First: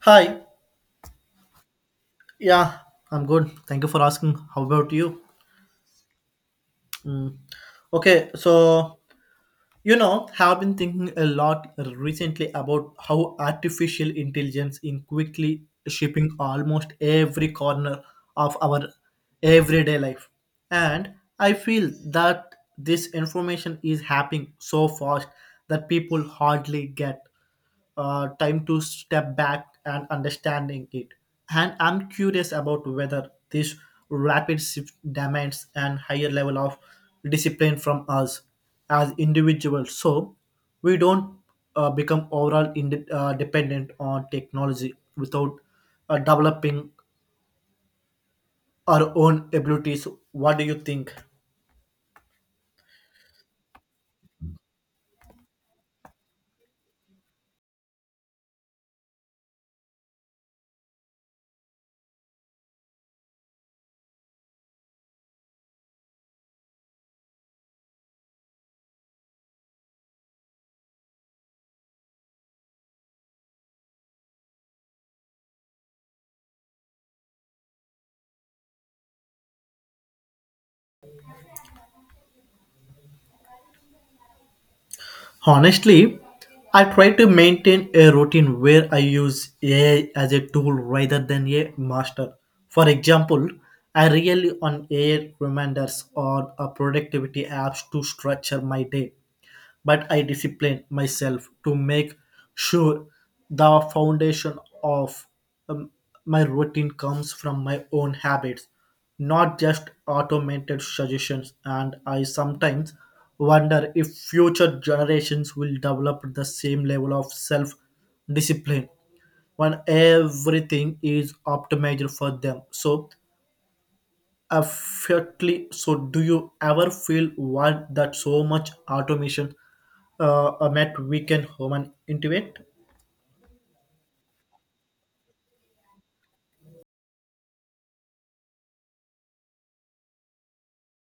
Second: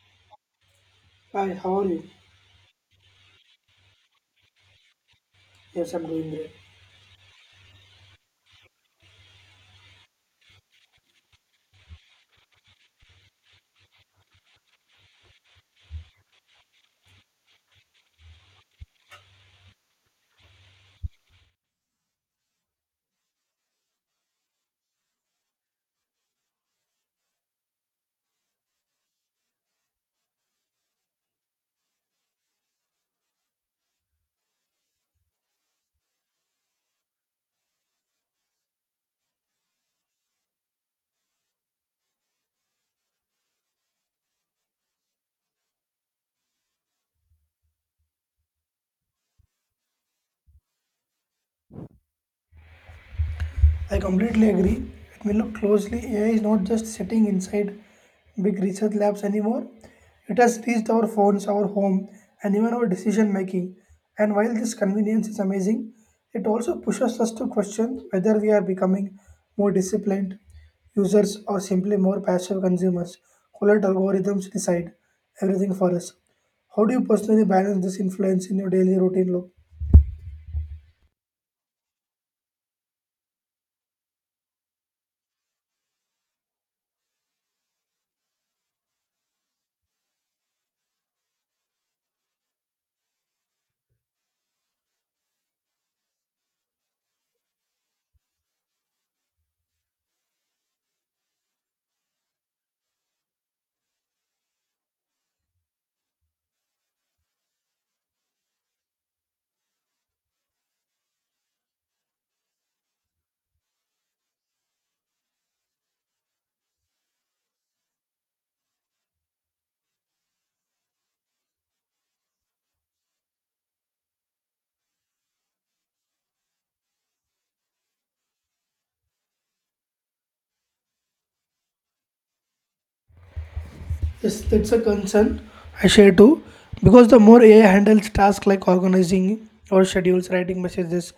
Hi. Hi, how are you? Yeah, I'm good. Thank you for asking. How about you? Yes, I'm doing great. Mm. Okay, so have been thinking a lot recently about how artificial intelligence is quickly shaping almost every corner of our everyday life. And I feel that this information is happening so fast that people hardly get time to step back and understanding it. And I'm curious about whether this rapid shift demands an higher level of discipline from us as individuals, so we don't become overall dependent on technology without developing our own abilities. What do you think? I completely agree. Let me look closely, AI is not just sitting inside big research labs anymore. It has reached our phones, our home, and even our decision making. And while this convenience is amazing, it also pushes us to question whether we are becoming more disciplined users or simply more passive consumers who let algorithms decide everything for us. How do you personally balance this influence in your daily routine, Look? Honestly, I try to maintain a routine where I use AI as a tool rather than a master. For example, I rely on AI reminders or a productivity apps to structure my day, but I discipline myself to make sure the foundation of um, my routine comes from my own habits not just automated suggestions, and I sometimes wonder if future generations will develop the same level of self discipline when everything is optimized for them so effectively so do you ever feel why that so much automation met weaken human intuit. Yes, that's a concern I share too. Because the more AI handles tasks like organizing or schedules, writing messages,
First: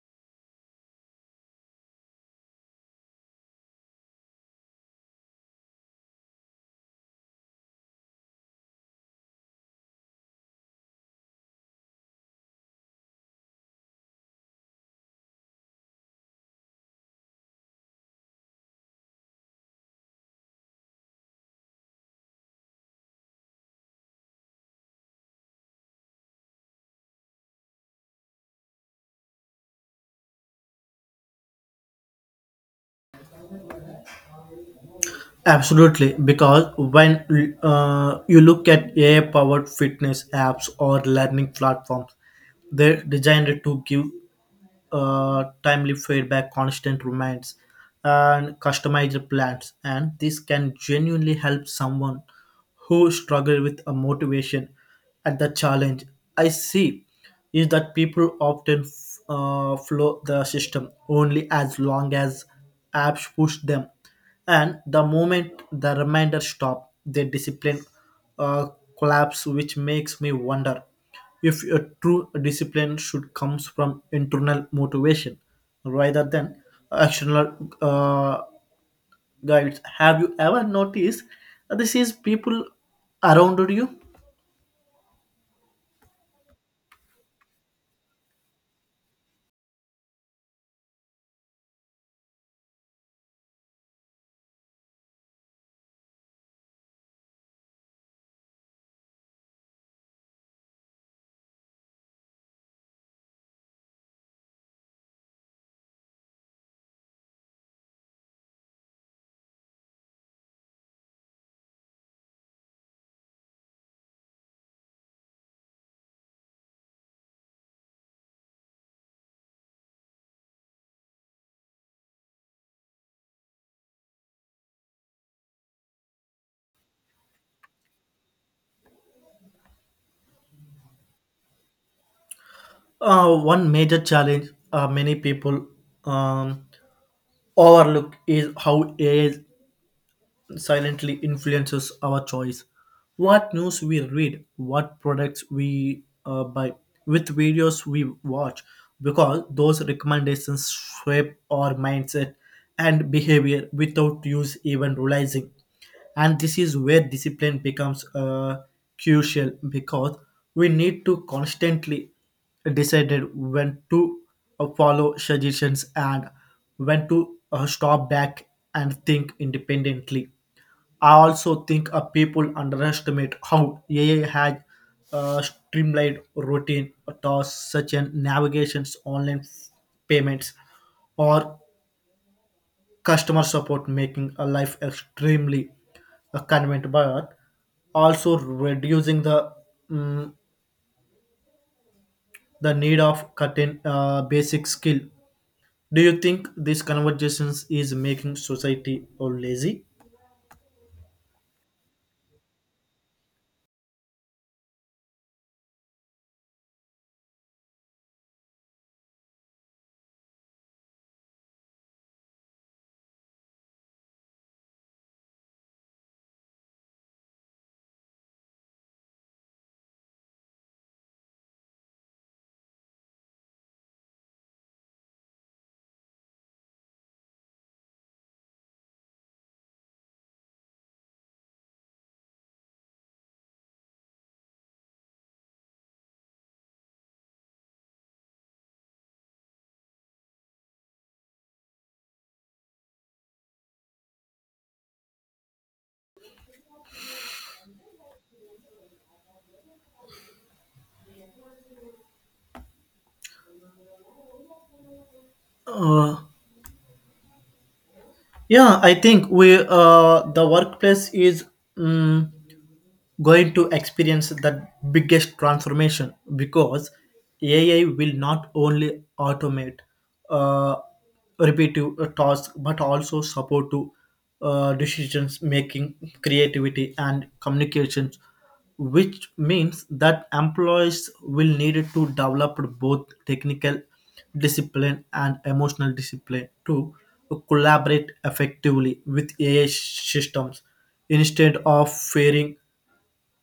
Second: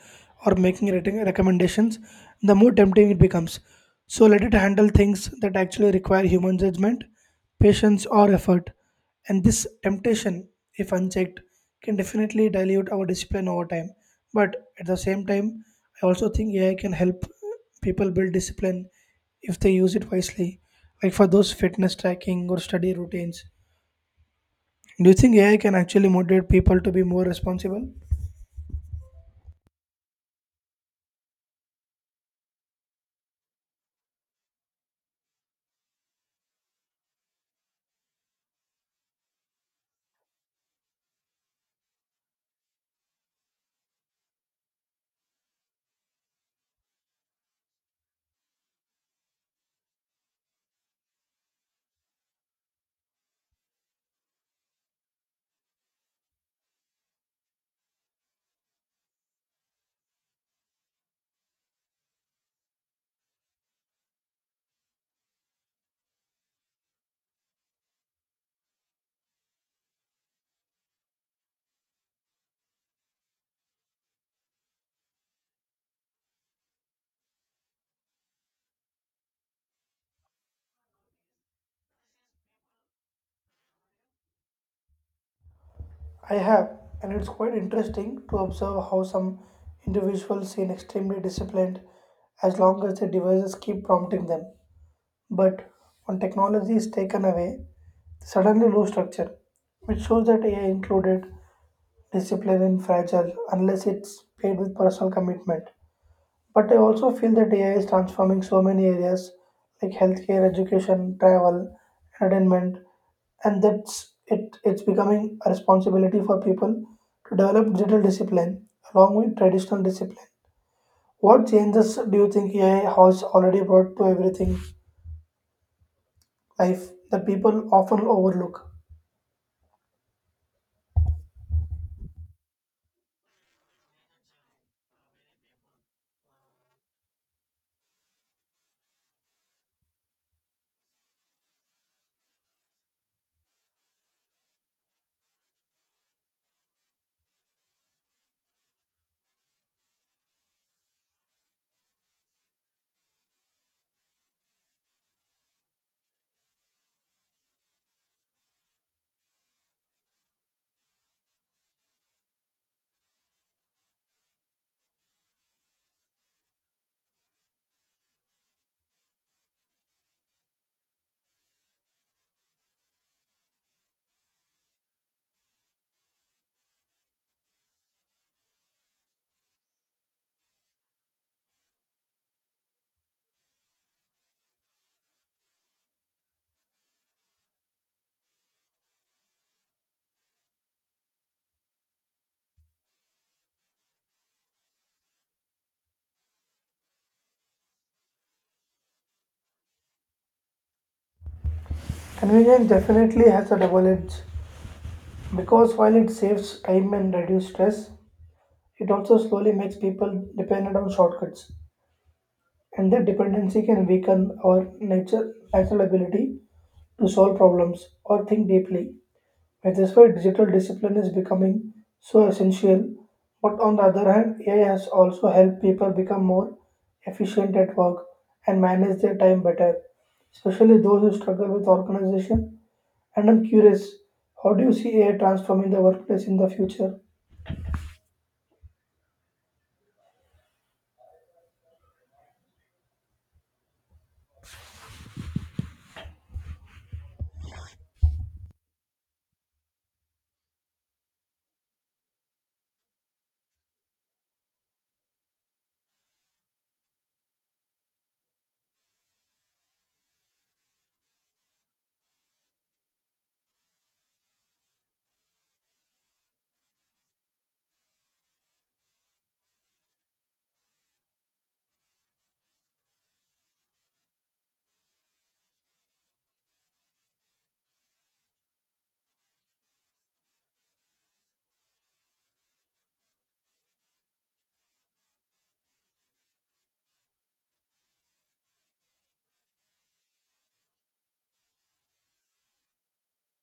or making recommendations, the more tempting it becomes. So let it handle things that actually require human judgment, patience, or effort. And this temptation, if unchecked, can definitely dilute our discipline over time. But at the same time, I also think AI can help people build discipline if they use it wisely, like for those fitness tracking or study routines. Do you think AI can actually motivate people to be more responsible? Absolutely, because when you look at AI powered fitness apps or learning platforms, they're designed to give timely feedback, constant reminds, and customized plans. And this can genuinely help someone who struggle with a motivation at the challenge. I see is that people often flow the system only as long as apps push them, and the moment the reminder stop, their discipline uh, collapse, which makes me wonder if a true discipline should comes from internal motivation rather than external uh, guides. Have you ever noticed that this is people around you? I have, and it's quite interesting to observe how some individuals seem extremely disciplined as long as their devices keep prompting them. But when technology is taken away, they suddenly lose structure, which shows that AI included discipline in fragile unless it's paired with personal commitment. But I also feel that AI is transforming so many areas like healthcare, education, travel, entertainment, and that's it. It's becoming a responsibility for people to develop digital discipline along with traditional discipline. What changes do you think AI has already brought to everything life that people often overlook? One major challenge many people um, overlook is how age silently influences our choice. What news we read, what products we buy, which videos we watch, because those recommendations shape our mindset and behavior without use even realizing. And this is where discipline becomes crucial because we need to constantly decided when to follow suggestions and when to stop back and think independently. I also think people underestimate how AI has streamlined routine tasks such as navigations, online payments, or customer support, making a life extremely convenient, but also reducing the mm, the need of cutting basic skill. Do you think these conversations is making society or lazy? Convenience definitely has a double edge because while it saves time and reduces stress, it also slowly makes people dependent on shortcuts and that dependency can weaken our natural ability to solve problems or think deeply. And that's why digital discipline is becoming so essential. But on the other hand, AI has also helped people become more efficient at work and manage their time better, especially those who struggle with organization. And I'm curious, how do you see AI transforming the workplace in the future? Uh, yeah, I think we the workplace is. mm going to experience the biggest transformation because AI will not only automate uh, repetitive tasks but also support to decisions making, creativity, and communications, which means that employees will need to develop both technical discipline and emotional discipline to collaborate effectively with AI systems instead of fearing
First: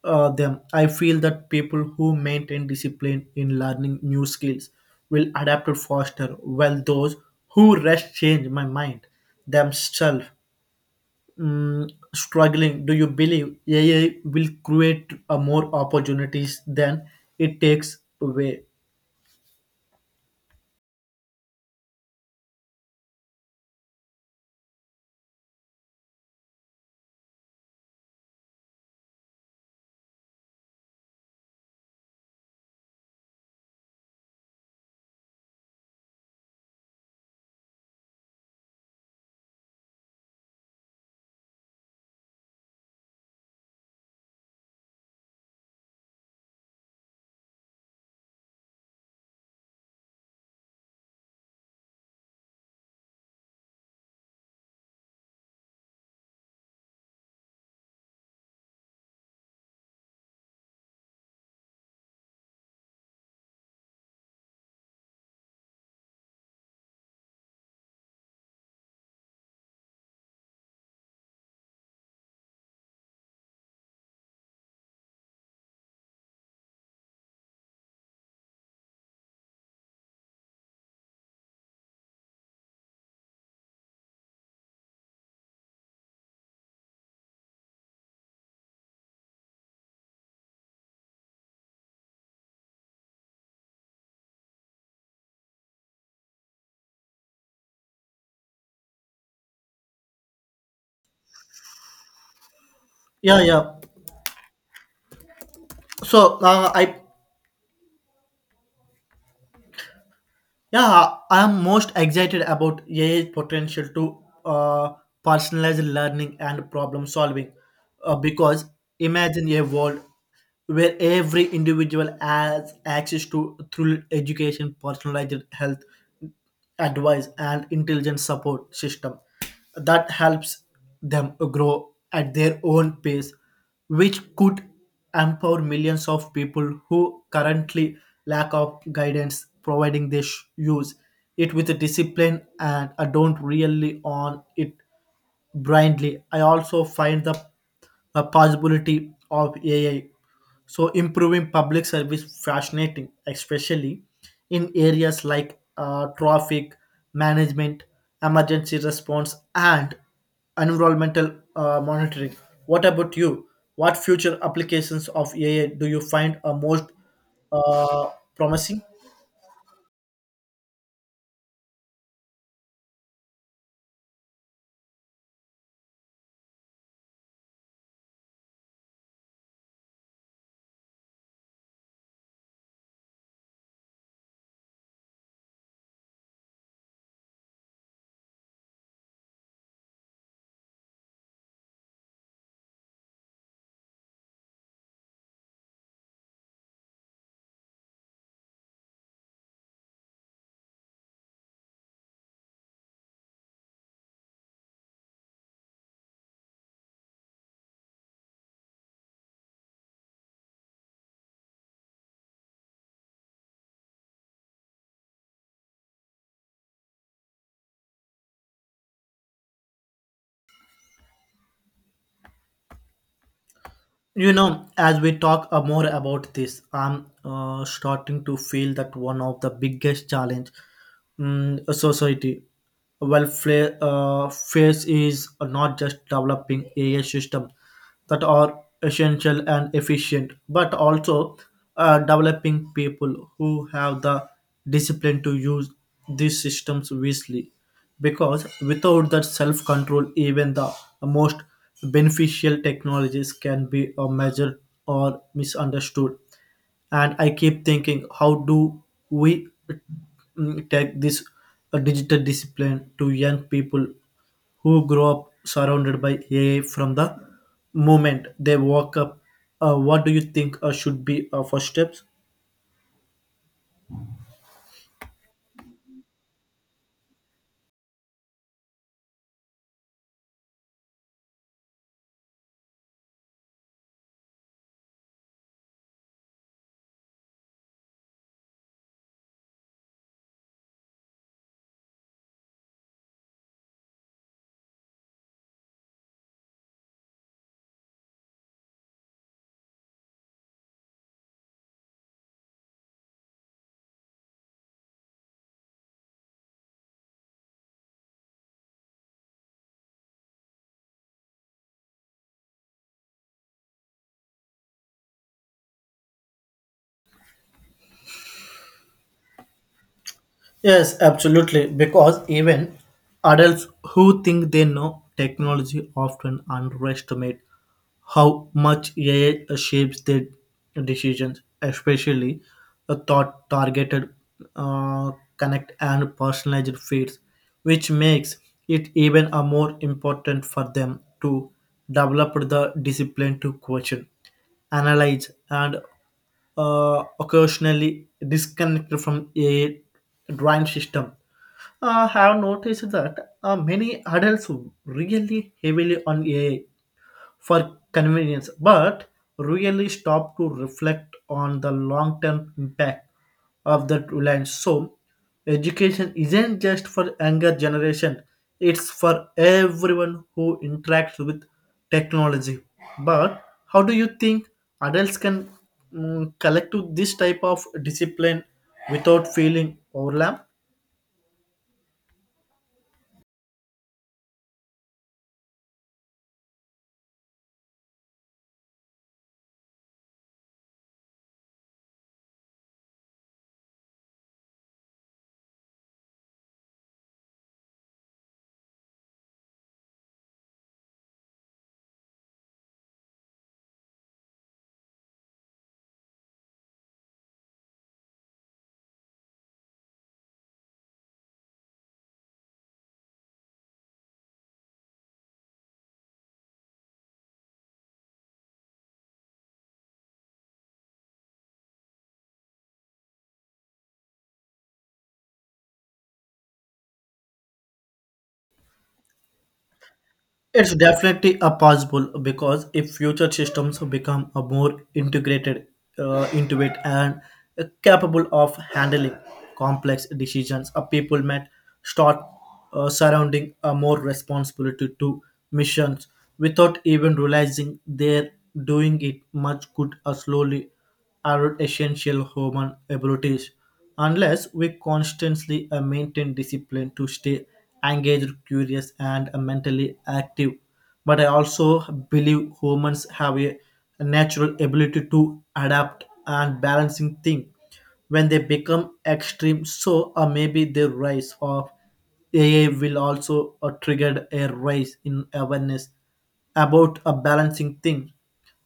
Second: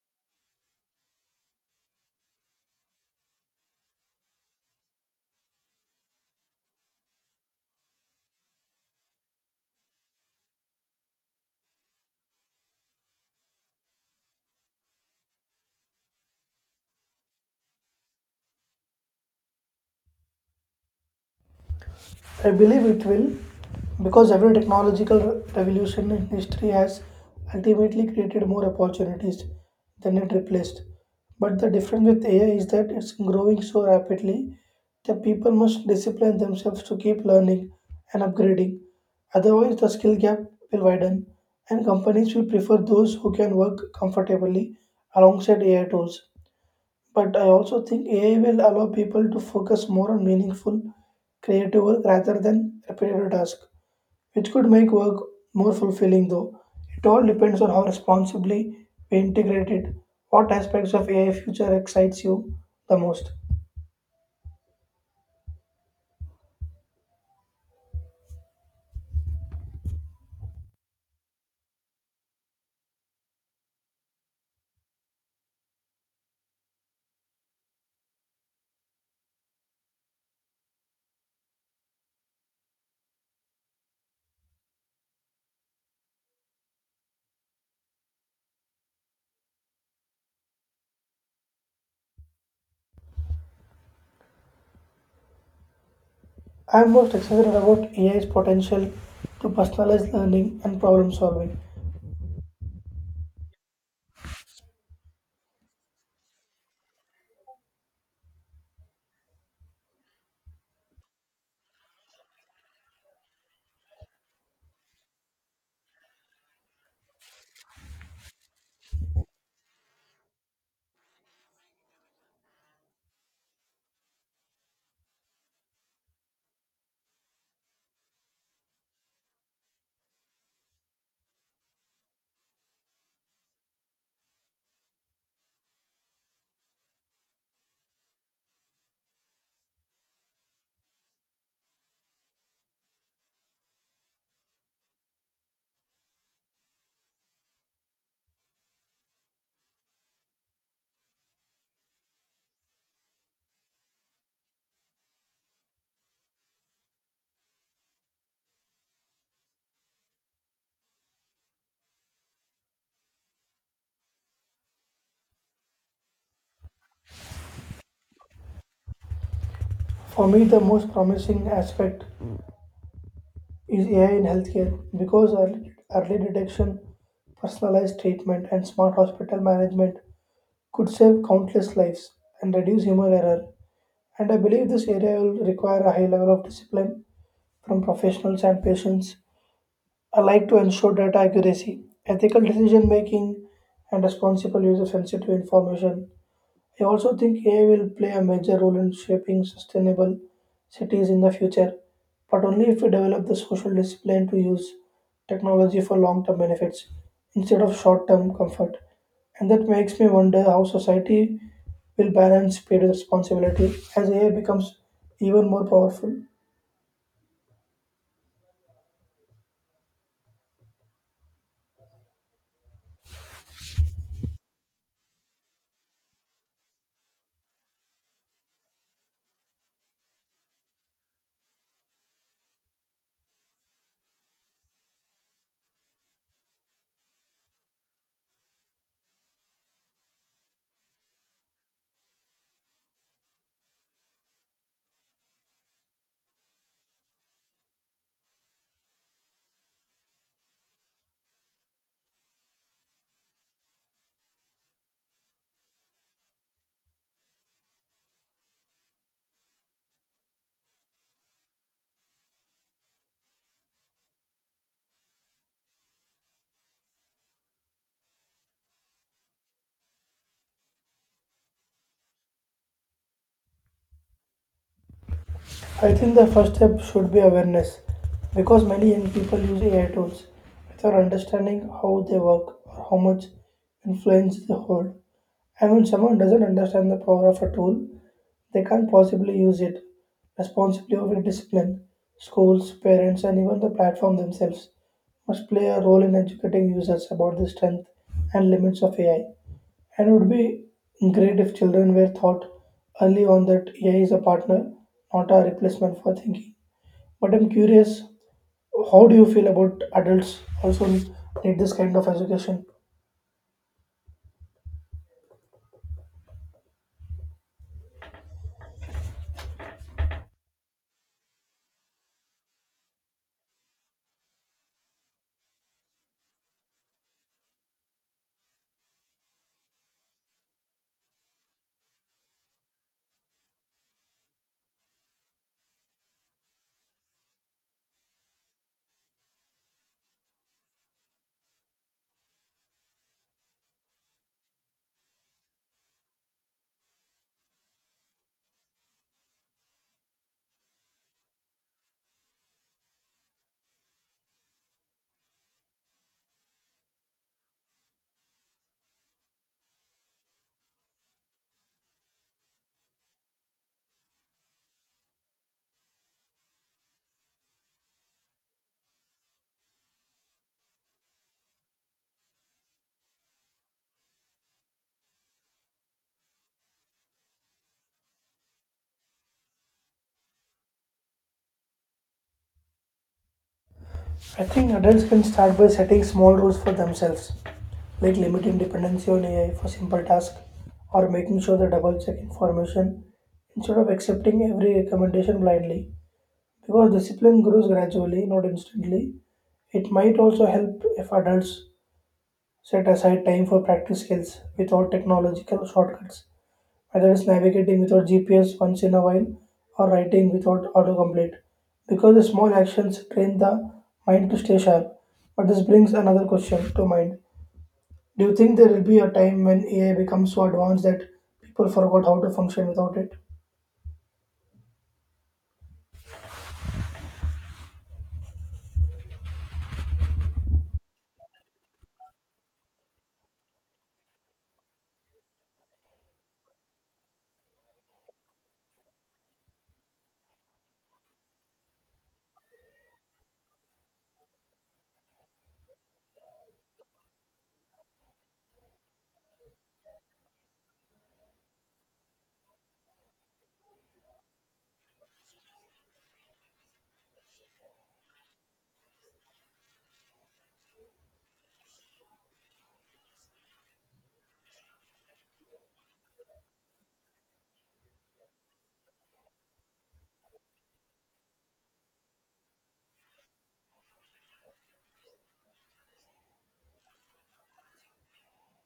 them. I feel that people who maintain discipline in learning new skills will adapt faster, while those who rest change my mind themselves. Mm, struggling, do you believe AI will create more opportunities than it takes away? I believe it will because every technological revolution in history has ultimately created more opportunities than it replaced. But the difference with AI is that it's growing so rapidly that people must discipline themselves to keep learning and upgrading. Otherwise, the skill gap will widen and companies will prefer those who can work comfortably alongside AI tools. But I also think AI will allow people to focus more on meaningful, creative work rather than repetitive tasks, which could make work more fulfilling though. It all depends on how responsibly we integrate it. What aspects of AI future excites you the most? I am most excited about AI's potential to personalize learning and problem solving. Yeah, yeah. So I'm most excited about AI's potential to uh, personalize learning and problem solving because imagine a world where every individual has access to through education, personalized health, advice and intelligent support system that helps them grow at their own pace, which could empower millions of people who currently lack of guidance, providing they use it with a discipline and don't really on it blindly. I also find the possibility of AI so improving public service fascinating, especially in areas like traffic management, emergency response, and environmental monitoring. What about you? What future applications of AI do you find are most uh, promising? For me, the most promising aspect is AI in healthcare because early detection, personalized treatment, and smart hospital management could save countless lives and reduce human error. And I believe this area will require a high level of discipline from professionals and patients alike to ensure data accuracy, ethical decision making, and responsible use of sensitive information. I also think AI will play a major role in shaping sustainable cities in the future, but only if we develop the social discipline to use technology for long term benefits instead of short term comfort. And that makes me wonder how society will balance paid responsibility as AI becomes even more powerful. You know, as we talk more about this, I'm starting to feel that one of the biggest challenge a society well face is not just developing AI system that are essential and efficient, but also developing people who have the discipline to use these systems wisely because without that self control, even the most beneficial technologies can be measured or misunderstood. And I keep thinking, how do we take this digital discipline to young people who grow up surrounded by AI from the moment they walk up? What do you think should be first steps? I think the first step should be awareness because many young people use AI tools without understanding how they work or how much influence they hold. And when someone doesn't understand the power of a tool, they can't possibly use it responsibly over discipline. Schools, parents, and even the platform themselves must play a role in educating users about the strength and limits of AI. And it would be great if children were taught early on that AI is a partner, not a replacement for thinking. But I'm curious, how do you feel about adults also need this kind of education? Yes, absolutely. Because even adults who think they know technology often underestimate how much AI shapes their decisions, especially the thought targeted, uh, connect, and personalized feeds, which makes it even a more important for them to develop the discipline to question, analyze, and occasionally disconnected from a drawing system. I have noticed that many adults really heavily on AI for convenience, but really stop to reflect on the long term impact of that reliance. So, education isn't just for younger generation, it's for everyone who interacts with technology. But how do you think adults can collect to this type of discipline without feeling overwhelmed? I think adults can start by setting small rules for themselves, like limiting dependency on AI for simple tasks or making sure they double check information instead of accepting every recommendation blindly. Because discipline grows gradually, not instantly, it might also help if adults set aside time for practice skills without technological shortcuts whether it's navigating without GPS once in a while or writing without autocomplete. Because the small actions train the mind to stay sharp. But this brings another question to mind. Do you think there will be a time when AI becomes so advanced that people forgot how to function without it? It's definitely a possible because if future systems become a more integrated, intuitive, and capable of handling complex decisions, a people might start surrounding a more responsibility to missions without even realizing they're doing it. Much could slowly erode essential human abilities unless we constantly maintain discipline to stay engaged, curious, and mentally active. But I also believe humans have a natural ability to adapt and balancing thing when they become extreme. So, maybe the rise of AI will also trigger a rise in awareness about a balancing thing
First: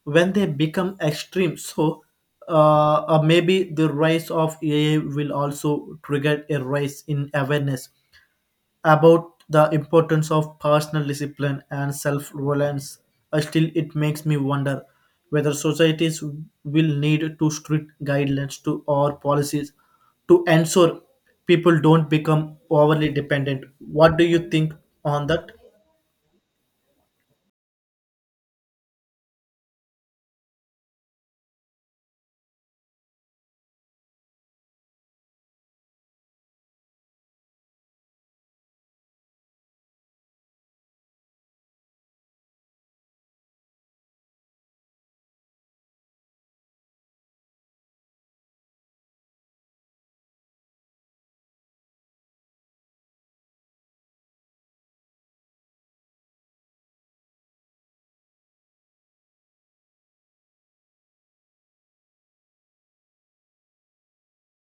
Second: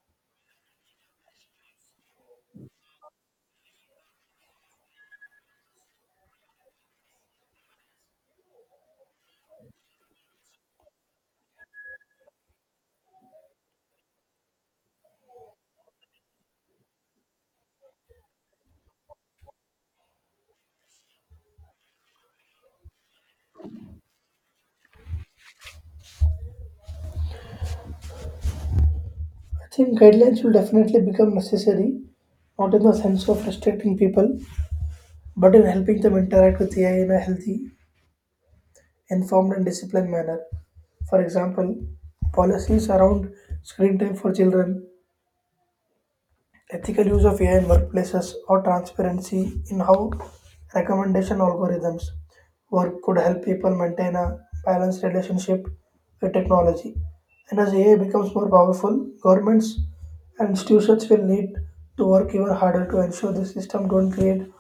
when they become extreme. So, maybe the rise of AI will also trigger a rise in awareness about the importance of personal discipline and self reliance. Still, it makes me wonder whether societies will need to strict guidelines to or policies to ensure people don't become overly dependent. What do you think on that? I think guidelines will definitely become necessary, not in the sense of restricting people, but in helping them interact with AI in a healthy, informed, and disciplined manner. For example, policies around screen time for children ethical use of AI in workplaces, or transparency in how recommendation algorithms work could help people maintain a balanced relationship with technology. And as AI becomes more powerful, governments and institutions will need to work even harder to ensure the system don't create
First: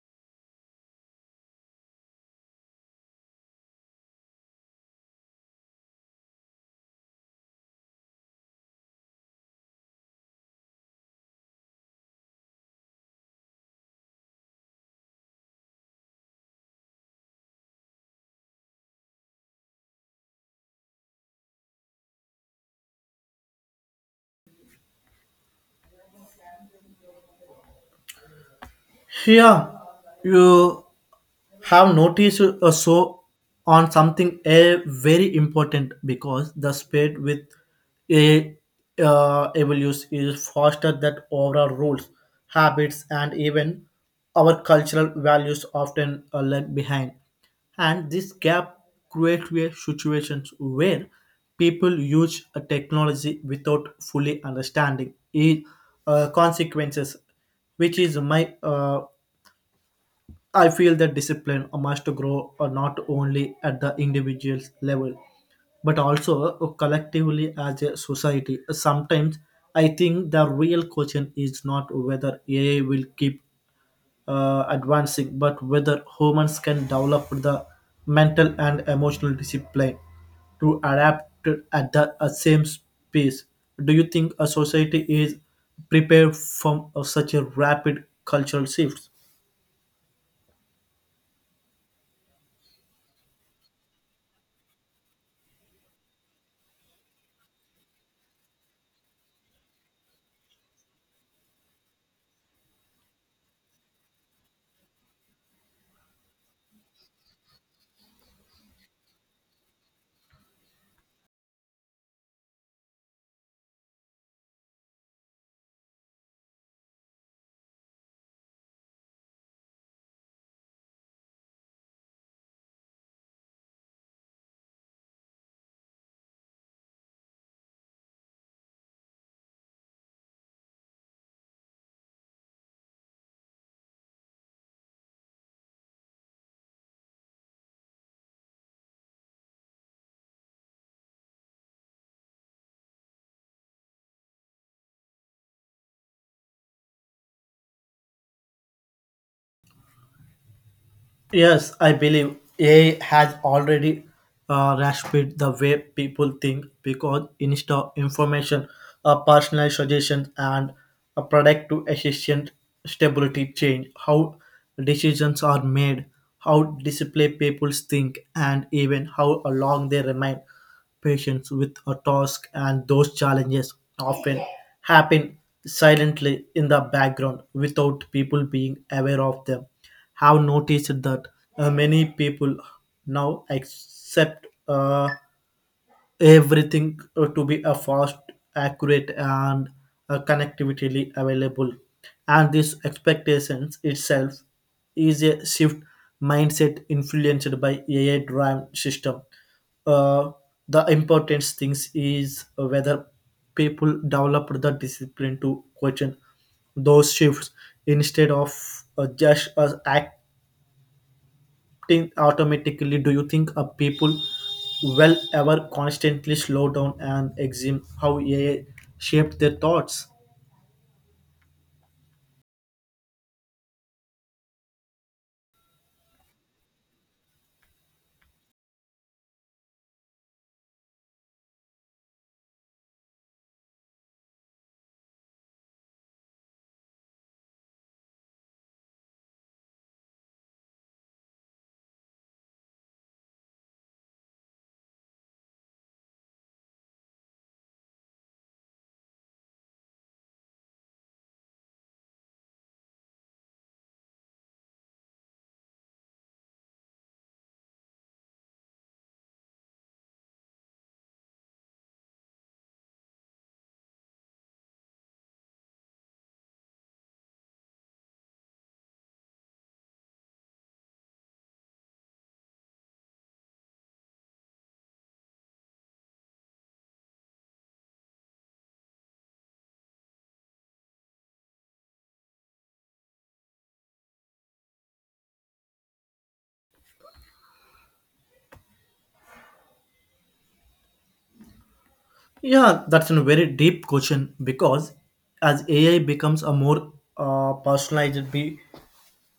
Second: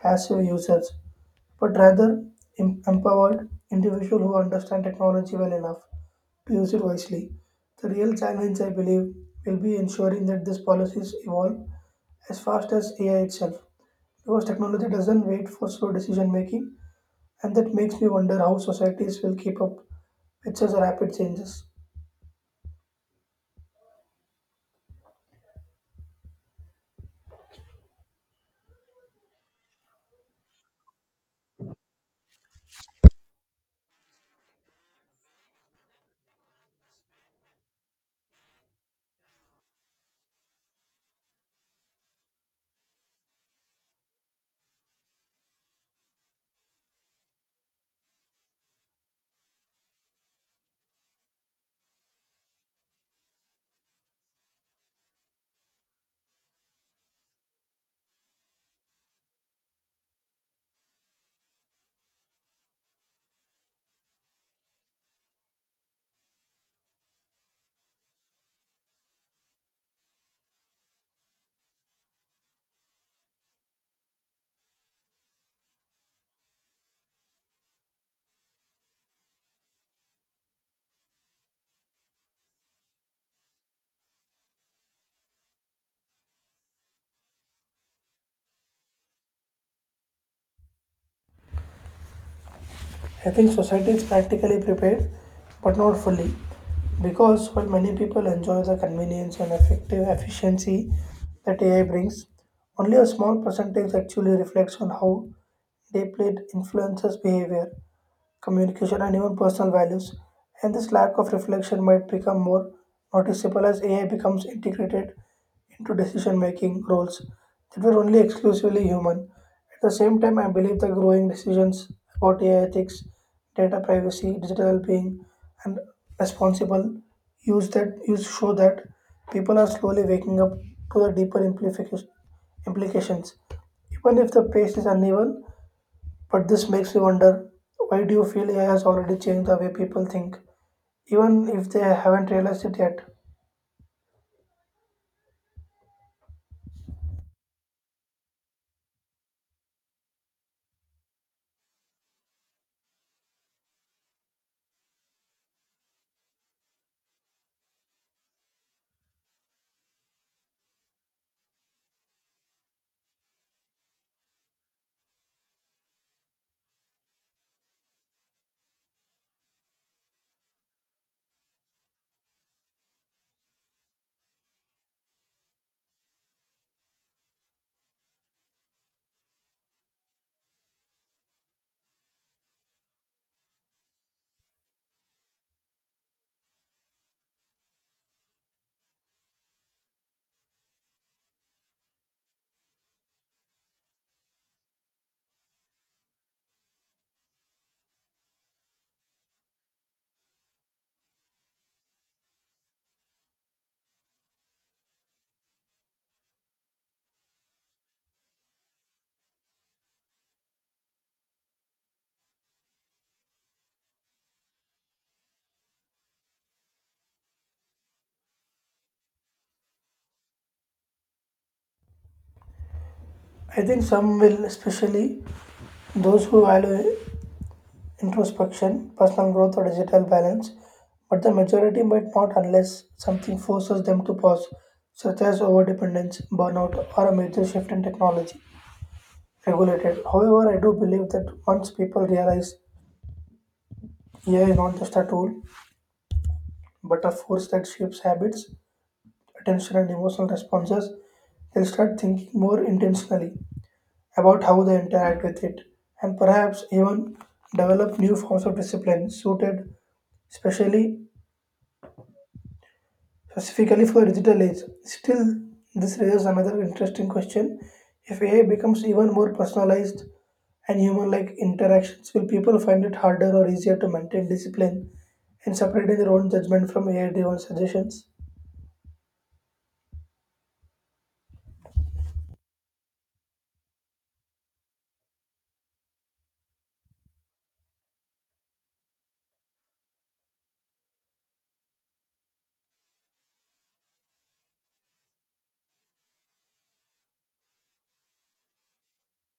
passive users, but rather empowered individuals who understand technology well enough use it wisely. The real challenge, I believe, will be ensuring that these policies evolve as fast as AI itself, because technology doesn't wait for slow decision making, and that makes me wonder how societies will keep up with such rapid changes. Yeah, you have noticed a so on something a very important because the speed with a evolution is faster than overall rules habits and even our cultural values often are left behind and this gap creates a situations where people use a technology without fully understanding its consequences which is my I feel that discipline must grow not only at the individual level but also collectively as a society. Sometimes I think the real question is not whether AI will keep advancing, but whether humans can develop the mental and emotional discipline to adapt at the same pace. Do you think a society is prepared for such a rapid cultural shift? I think society is practically prepared, but not fully, because while many people enjoy the convenience and effective efficiency that AI brings, only a small percentage actually reflects on how deeply it influences behavior communication, and even personal values. And this lack of reflection might become more noticeable as AI becomes integrated into decision making roles that were only exclusively human. At the same time, I believe the growing decisions about AI ethics, data privacy, digital being, and responsible use that use show that people are slowly waking up to the deeper implications. Even if the pace is uneven, but this makes me wonder why do you feel AI has already changed the way people think, even if they haven't realized it yet? Yes, I believe AI has already reshaped the way people think because instead of information, personalized suggestions, and a product to efficient stability change how decisions are made, how display people think, and even how long they remain patients with a task and those challenges often happen silently in the background without people being aware of them have noticed that many people now accept everything to be a fast, accurate, and connectivity available. And this expectations itself is a shift mindset influenced by AI-driven system. Uh, the important things is whether people develop the discipline to question those shifts instead of just act think automatically. Do you think a people will ever constantly slow down and examine how AI shaped their thoughts? I think some will, especially those who value introspection, personal growth, or digital balance, but the majority might not unless something forces them to pause, such as overdependence, burnout, or a major shift in technology. Regulated. However, I do believe that once people realize AI is not just a tool but a force that shapes habits, attention and emotional responses, they'll start thinking more intentionally about how they interact with it and perhaps even develop new forms of discipline suited especially specifically for the digital age. Still, this raises another interesting question. If AI becomes even more personalized and human like interactions, will people find it harder or easier to maintain discipline in separating their own judgment from AI driven suggestions? Yeah, that's a very deep question because as AI becomes a more personalized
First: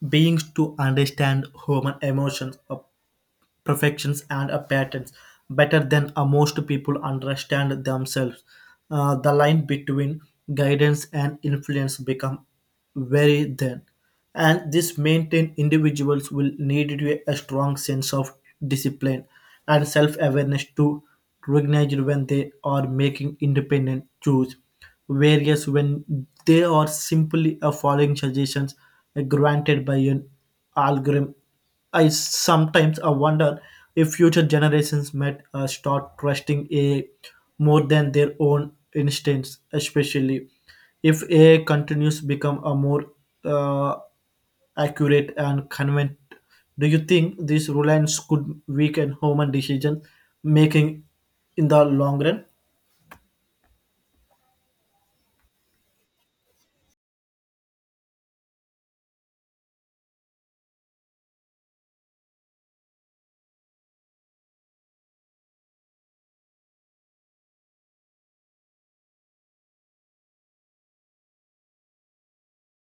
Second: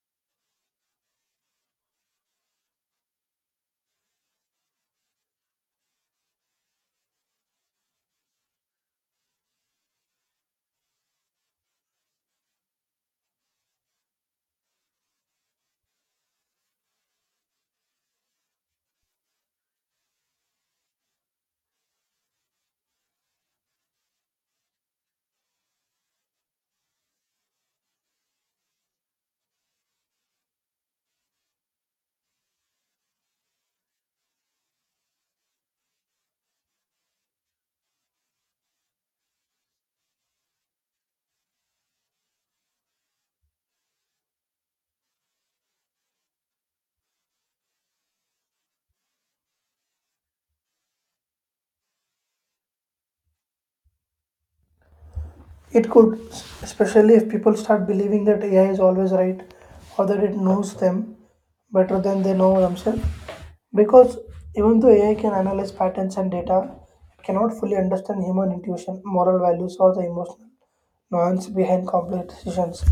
beings to understand human emotions, perfections and a patterns better than most people understand themselves. The line between guidance and influence become very thin, and this maintain individuals will need to a strong sense of discipline and self-awareness to recognize when they are making independent choice. Whereas when they are simply following suggestions granted by an algorithm. I sometimes I wonder if future generations might start trusting AI more than their own instincts, especially if AI continues to become a more uh, accurate and convenient. Do you think this reliance could weaken human decision making in the long run? It could, especially if people start believing that AI is always right or that it knows them better than they know themselves. Because even though AI can analyze patterns and data, it cannot fully understand human intuition, moral values, or the emotional nuance behind complex decisions.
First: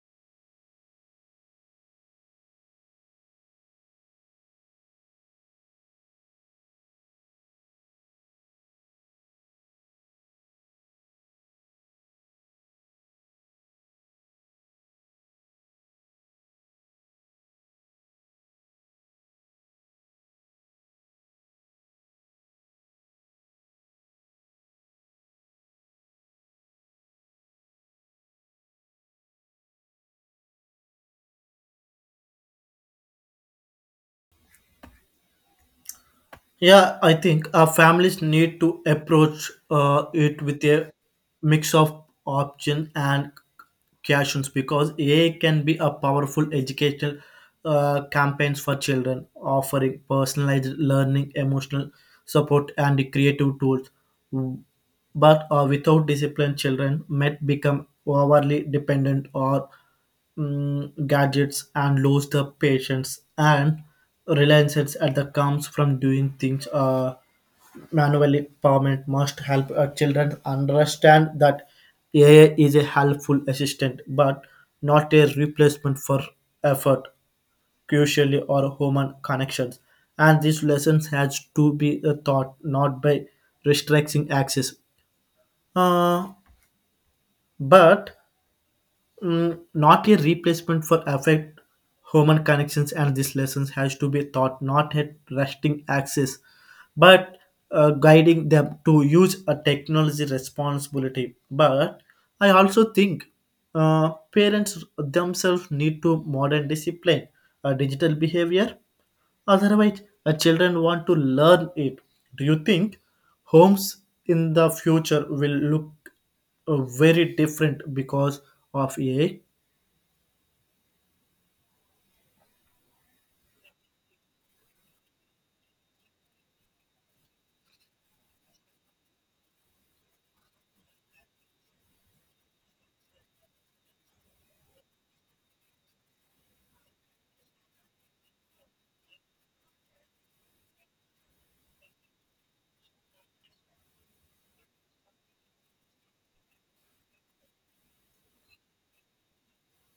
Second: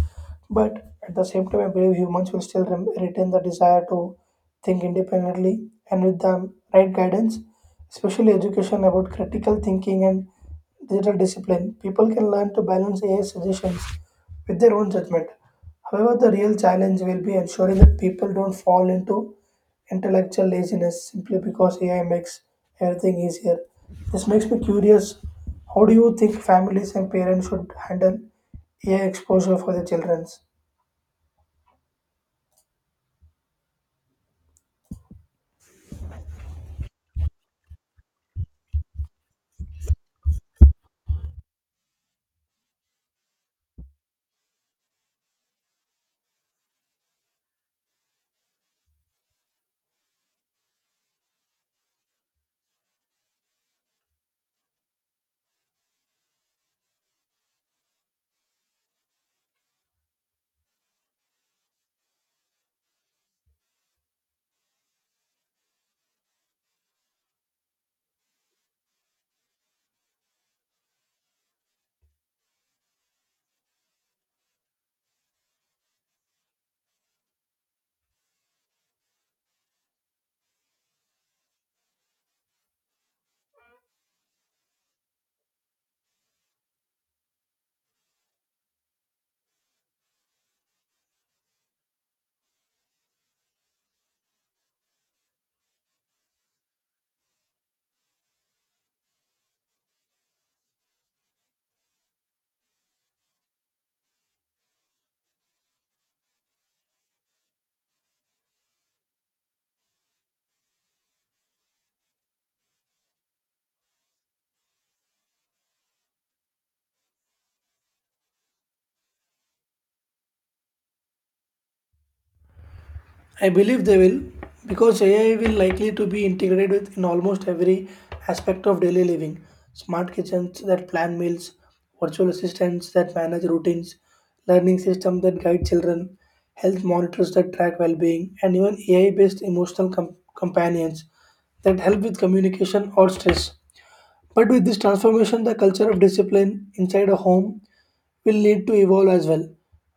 But at the same time, I believe humans will still retain the desire to think independently and with the right guidance, especially education about critical thinking and digital discipline. People can learn to balance AI suggestions with their own judgment. However, the real challenge will be ensuring that people don't fall into intellectual laziness simply because AI makes everything easier. This makes me curious. How do you think families and parents should handle AI exposure for their children? Yeah, I think families need to approach it with a mix of option and cautions because AI can be a powerful educational campaigns for children, offering personalized learning, emotional support, and creative tools. But without discipline, children might become overly dependent or gadgets and lose the patience and reliance at the comes from doing things manually. Parent must help children understand that AI is a helpful assistant but not a replacement for effort crucially or human connections and this lesson has to be a thought not by restricting access uh, but not a replacement for affect human connections and these lessons has to be taught not at resting access but guiding them to use a technology responsibility but I also think parents themselves need to modern discipline digital behavior. Otherwise, children want to learn it. Do you think homes in the future will look very different because of AI? I believe they will because AI will likely to be integrated with in almost every aspect of daily living. Smart kitchens that plan meals, virtual assistants that manage routines, learning systems that guide children, health monitors that track well-being, and even AI-based emotional companions that help with communication or stress. But with this transformation, the culture of discipline inside a home will need to evolve as well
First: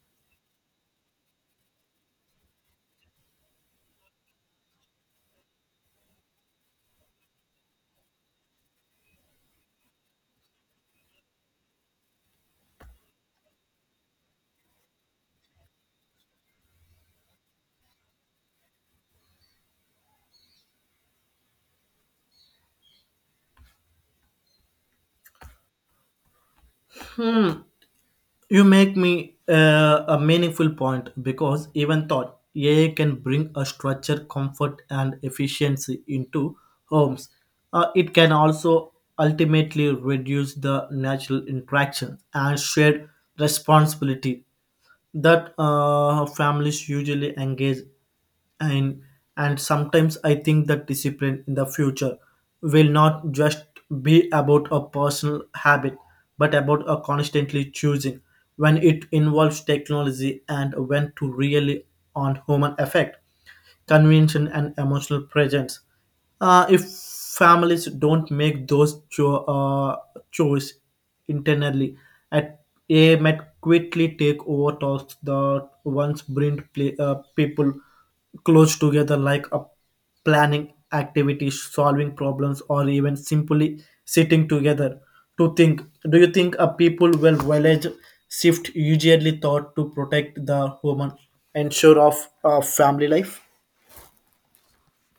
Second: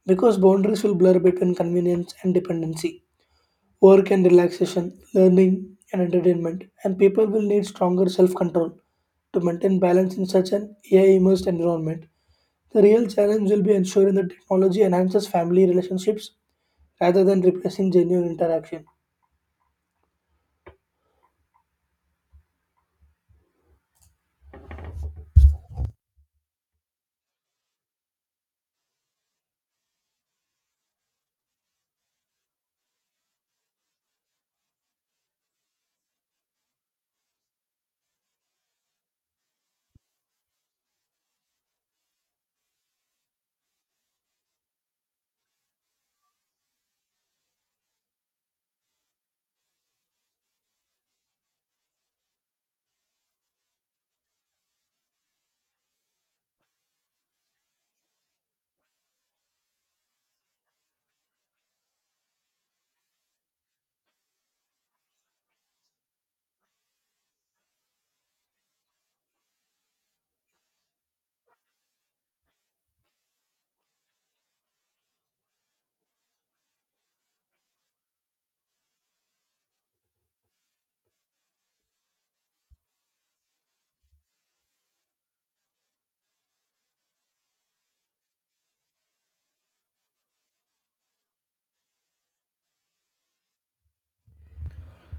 because boundaries will blur between convenience and dependency work and relaxation, learning and entertainment, and people will need stronger self control to maintain balance in such an AI immersed environment. The real challenge will be ensuring that technology enhances family relationships rather than replacing genuine interaction. Hmm. You make me a meaningful point because even thought AI can bring a structure, comfort, and efficiency into homes. It can also ultimately reduce the natural interaction and shared responsibility that families usually engage in, and sometimes I think that discipline in the future will not just be about a personal habit, but about a constantly choosing when it involves technology and when to really on human effect convention, and emotional presence. If families don't make those choice internally, at a might quickly take over tasks that once bring play, people close together, like a planning activities, solving problems, or even simply sitting together to think. Do you think a people will village shift usually thought to protect the woman ensure of family life?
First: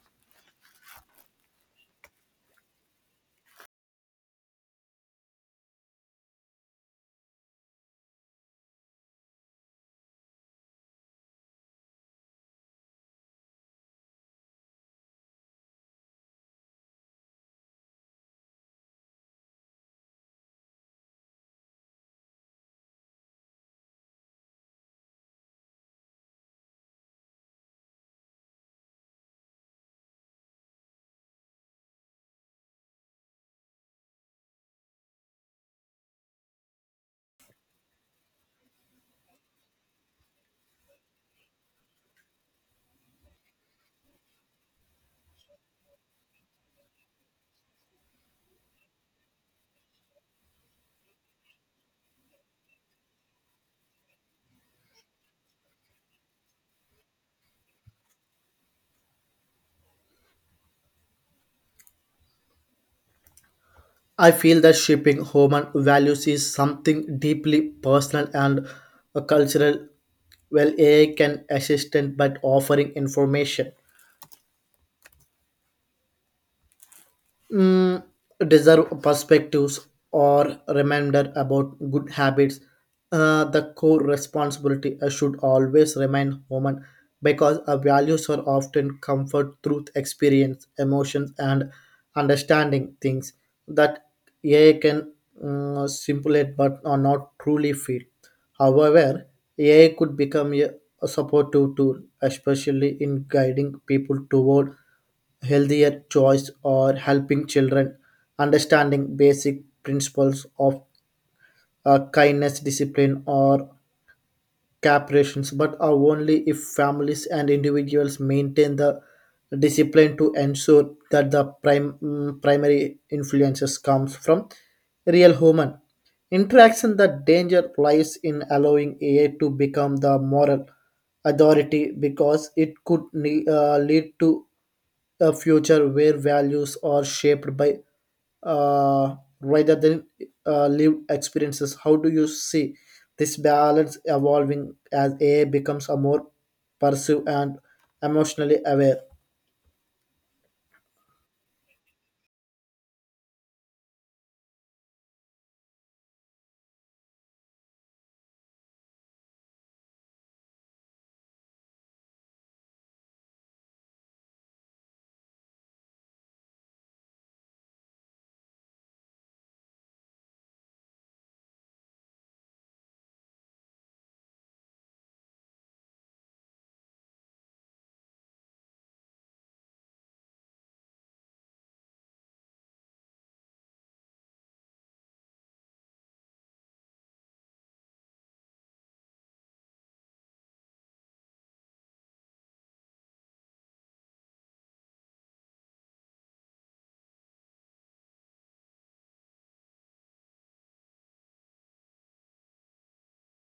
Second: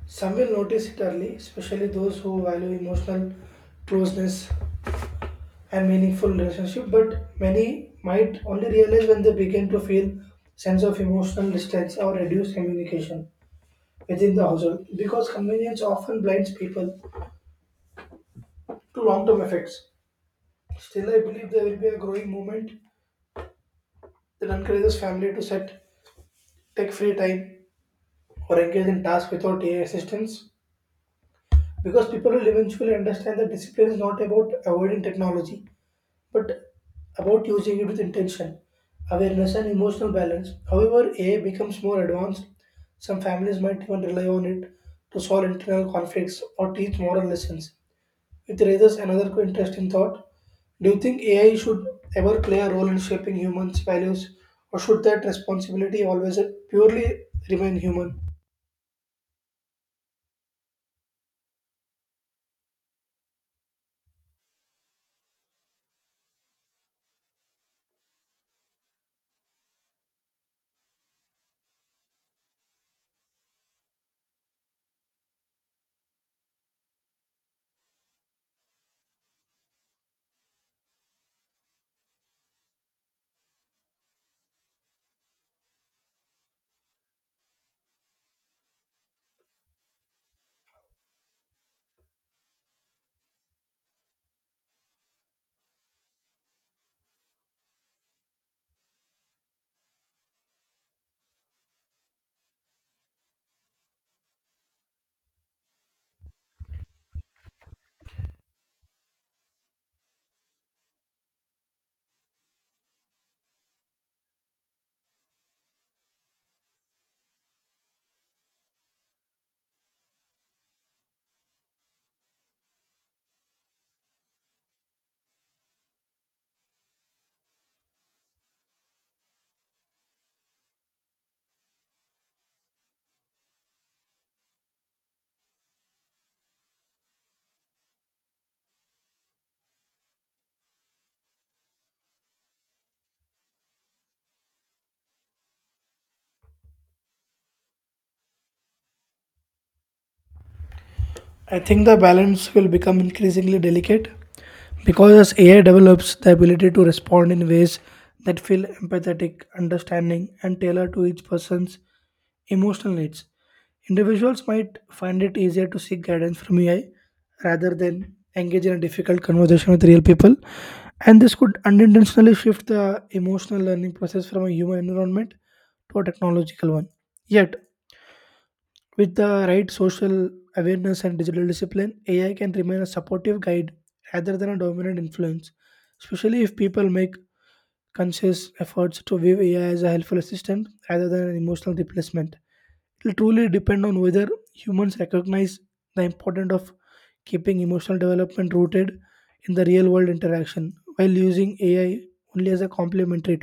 Some will notice it early, especially those who value emotional closeness and meaningful relationship, but many might only realize when they begin to feel sense of emotional distance or reduced communication within the household because convenience often blinds people to long term effects. Still, I believe there will be a growing movement that encourages family to set tech free time or engage in tasks without AI assistance because people will eventually understand that discipline is not about avoiding technology but about using it with intention, awareness, and emotional balance. However, AI becomes more advanced, some families might even rely on it to solve internal conflicts or teach moral lessons. It raises another interesting thought. Do you think AI should ever play a role in shaping humans' values, or should that responsibility always purely remain human? I feel that shaping human values is something deeply personal and cultural. Well, AI can assist, in but offering information mm, deserve perspectives or reminder about good habits. The core responsibility should always remain human because our values are often comfort, truth, experience, emotions, and understanding things that AI can simulate but are not truly feel. However, AI could become a supportive tool, especially in guiding people toward healthier choice or helping children understanding basic principles of kindness discipline or cooperations but are only if families and individuals maintain the discipline to ensure that the primary influences comes from real human interaction. The danger lies in allowing AI to become the moral authority because it could lead to a future where values are shaped by uh, rather than lived experiences. How do you see this balance evolving as AI becomes a more pervasive and emotionally aware? I think the balance will become increasingly delicate because as AI develops the ability to respond in ways that feel empathetic, understanding, and tailored to each person's emotional needs. Individuals might find it easier to seek guidance from AI rather than engage in a difficult conversation with real people. And this could unintentionally shift the emotional learning process from a human environment to a technological one. Yet, with the right social awareness and digital discipline, AI can remain a supportive guide rather than a dominant influence, especially if people make conscious efforts to view AI as a helpful assistant rather than an emotional replacement. It will truly depend on whether humans recognize the importance of keeping emotional development rooted in the real world interaction while using AI only as a complementary